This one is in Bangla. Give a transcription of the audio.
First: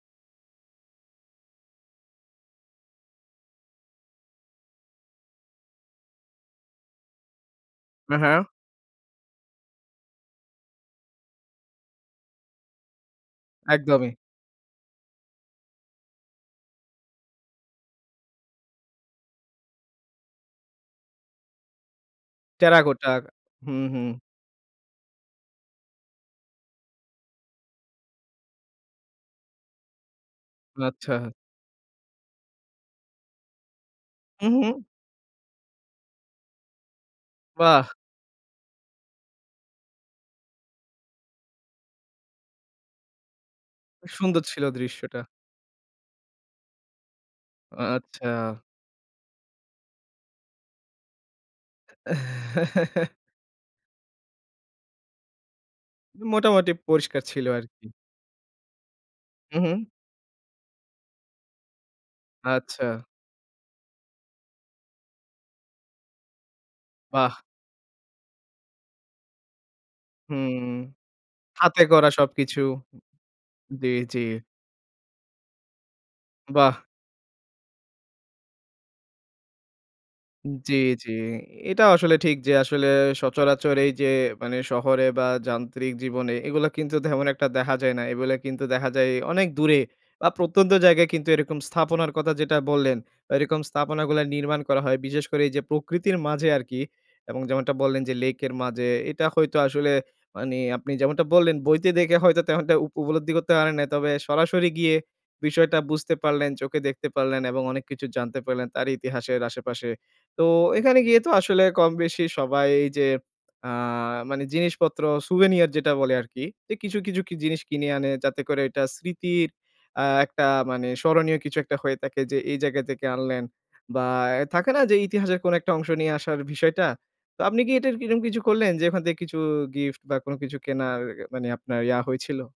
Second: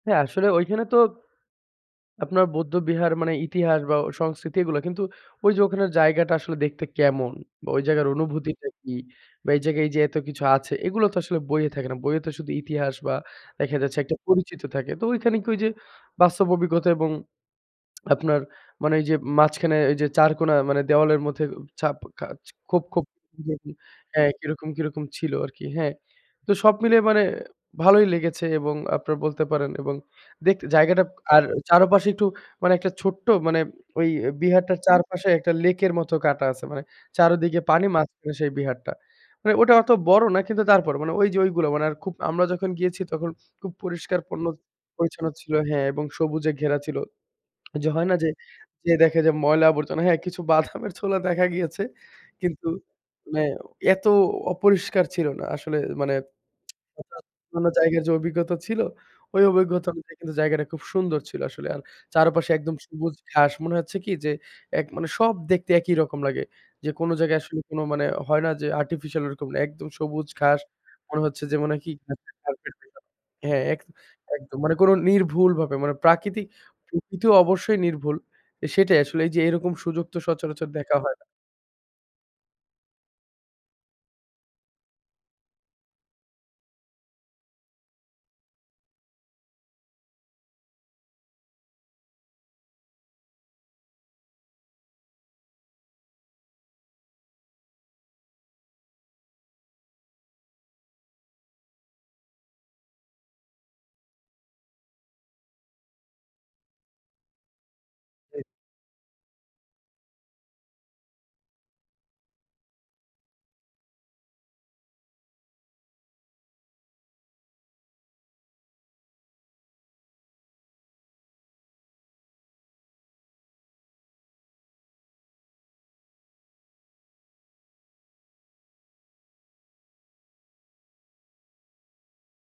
হ্যা, আসলে ওইখানে তো আপনার বৌদ্ধবিহার মানে ইতিহাস বা সংস্কৃতি এগুলো, কিন্তু ঐযে ওখানের জায়গাটা আসলে দেখতে কেমন বা ওই জায়গার হা, হ্যা। অনুভূতিটা কি? বা এই জায়গায় এইযে এত কিছু আছে, এগুলো তো আসলে বইয়ে থাকে না। বইয়ে তো শুধু ইতিহাস বা দেখা যাচ্ছে একদমই। একটা পরিচিত থাকে। তো ঐখান কি ওইযে, বাস্তব অভিজ্ঞতা এবং আপনার মানে ওইযে মাঝখানে এইযে চারকোনা মানে দেওয়ালের মধ্যে উ ছা্‌প খাচ খোপ, খোপ টেরাকোটা। হু, হু। হ্যা, কিরকম, কিরকম ছিল আরকি, হ্যা। তো সব মিলিয়ে মানে ভালোই লেগেছে এবং আপনার বলতে পারেন এবং দেখতে, জায়গাটা, আচ্ছা। আর চারপাশে একটু মানে একটা ছোট্ট মানে, ঐ এ হুম, হুম। বিহারটার চারপাশে একটা লেকের মতো কাঁটা আছে, মানে চারদিকে পানি, বাহ্! মাঝখানে সেই বিহারটা। মানে ওটা অত বড় না কিন্তু, তারপরও মানে ঐযে ঐগুলো মানে আর খুব, আমরা যখন গিয়েছি তখন খুব পরিষ্কার সুন্দর পণ্য ছিল দৃশ্যটা। পরিচ্ছন্ন ছিল। হ্যা, এবং সবুজে ঘেরা ছিল। ও! যে হয় না? যে, আচ্ছা। যেয়ে দেখে যে ময়লা আবর্জনা হ্যা, কিছু বাদামের ছোলা দেখা গিয়েছে। কিন্তু মানে এত অপরিষ্কার ছিল না। আসলে মানে মোটামুটি অন্য পরিষ্কার ছিল অন্যান্য আরকি। জায়গার যে অভিজ্ঞতা ছিল, ওই হুম, হুম। অভিজ্ঞতা অনুযায়ী, জায়গাটা খুব সুন্দর ছিল আসলে। আর চারপাশে একদম আচ্ছা। সবুজ ঘাস। মনে হচ্ছে কি? যে, এক মানে সব দেখতে একই রকম লাগে। যে কোনো জায়গায় বাহ্! আসলে মানে, হয় না যে, আর্টিফিশিয়াল ওরকম না, একদম সবুজ ঘাস। হুম। মনে হচ্ছে যে, মনে হাতে হয় কি? করা সব কিছু। [unintelligible] হ্যা, এক জ্বি, জ্বি। স একদম। মানে কোনো নির্ভুল ভাবে, মানে প্রাকৃতিক, বাহ্! প্রকৃতি অবশ্যই নির্ভুল। সেটাই আসলে এইযে এরকম সুযোগ তো সচরাচর জ্বি, দেখা জ্বি। হয় না এটাও আসলে ঠিক যে, আসলে সচরাচর এইযে মানে, শহরে বা যান্ত্রিক জীবনে, এগুলা কিন্তু তেমন একটা দেখা যায় না। এগুলো কিন্তু দেখা যায় অনেক দূরে বা প্রত্যন্ত জায়গায় কিন্তু এরকম স্থাপনার কথা যেটা বললেন, এরকম স্থাপন গুলা নির্মাণ করা হয়। বিশেষ করে এইযে প্রকৃতির মাঝে আরকি এবং যেমনটা বললেন যে, লেকের মাঝে, এটা হয়তো আসলে মানে আপনি যেমনটা বললেন, বইতে দেখে হয়তো তেমনটা উপ উপলব্ধি করতে পারেন নাই। তবে সরাসরি গিয়ে বিষয়টা বুঝতে পারলেন, চোখে দেখতে পারলেন এবং অনেক কিছু জানতে ই পারলেন, তার ইতিহাসের আশেপাশে। তো এখানে গিয়ে তো আসলে কম-বেশি সবাই যে, আ মানে জিনিসপত্র, স্যুভেনিয়ার যেটা বলে আরকি। যে কিছু, কিছু কি জিনিস কিনে আনে, যাতে করে এটা স্মৃতির আ একটা মানে স্মরণীয় কিছু একটা হয়ে থাকে যে, এই জায়গা থেকে আনলেন বা এ থাকে না? যে, ইতিহাসের কোনো একটা অংশ নিয়ে আসার বিষয়টা? তো আপনি কি এটার কি, এরম কিছু করলেন যে, ওখান থেকে কিছু গিফট বা কোনো কিছু কেনার মানে আপনার ইয়া হয়েছিল?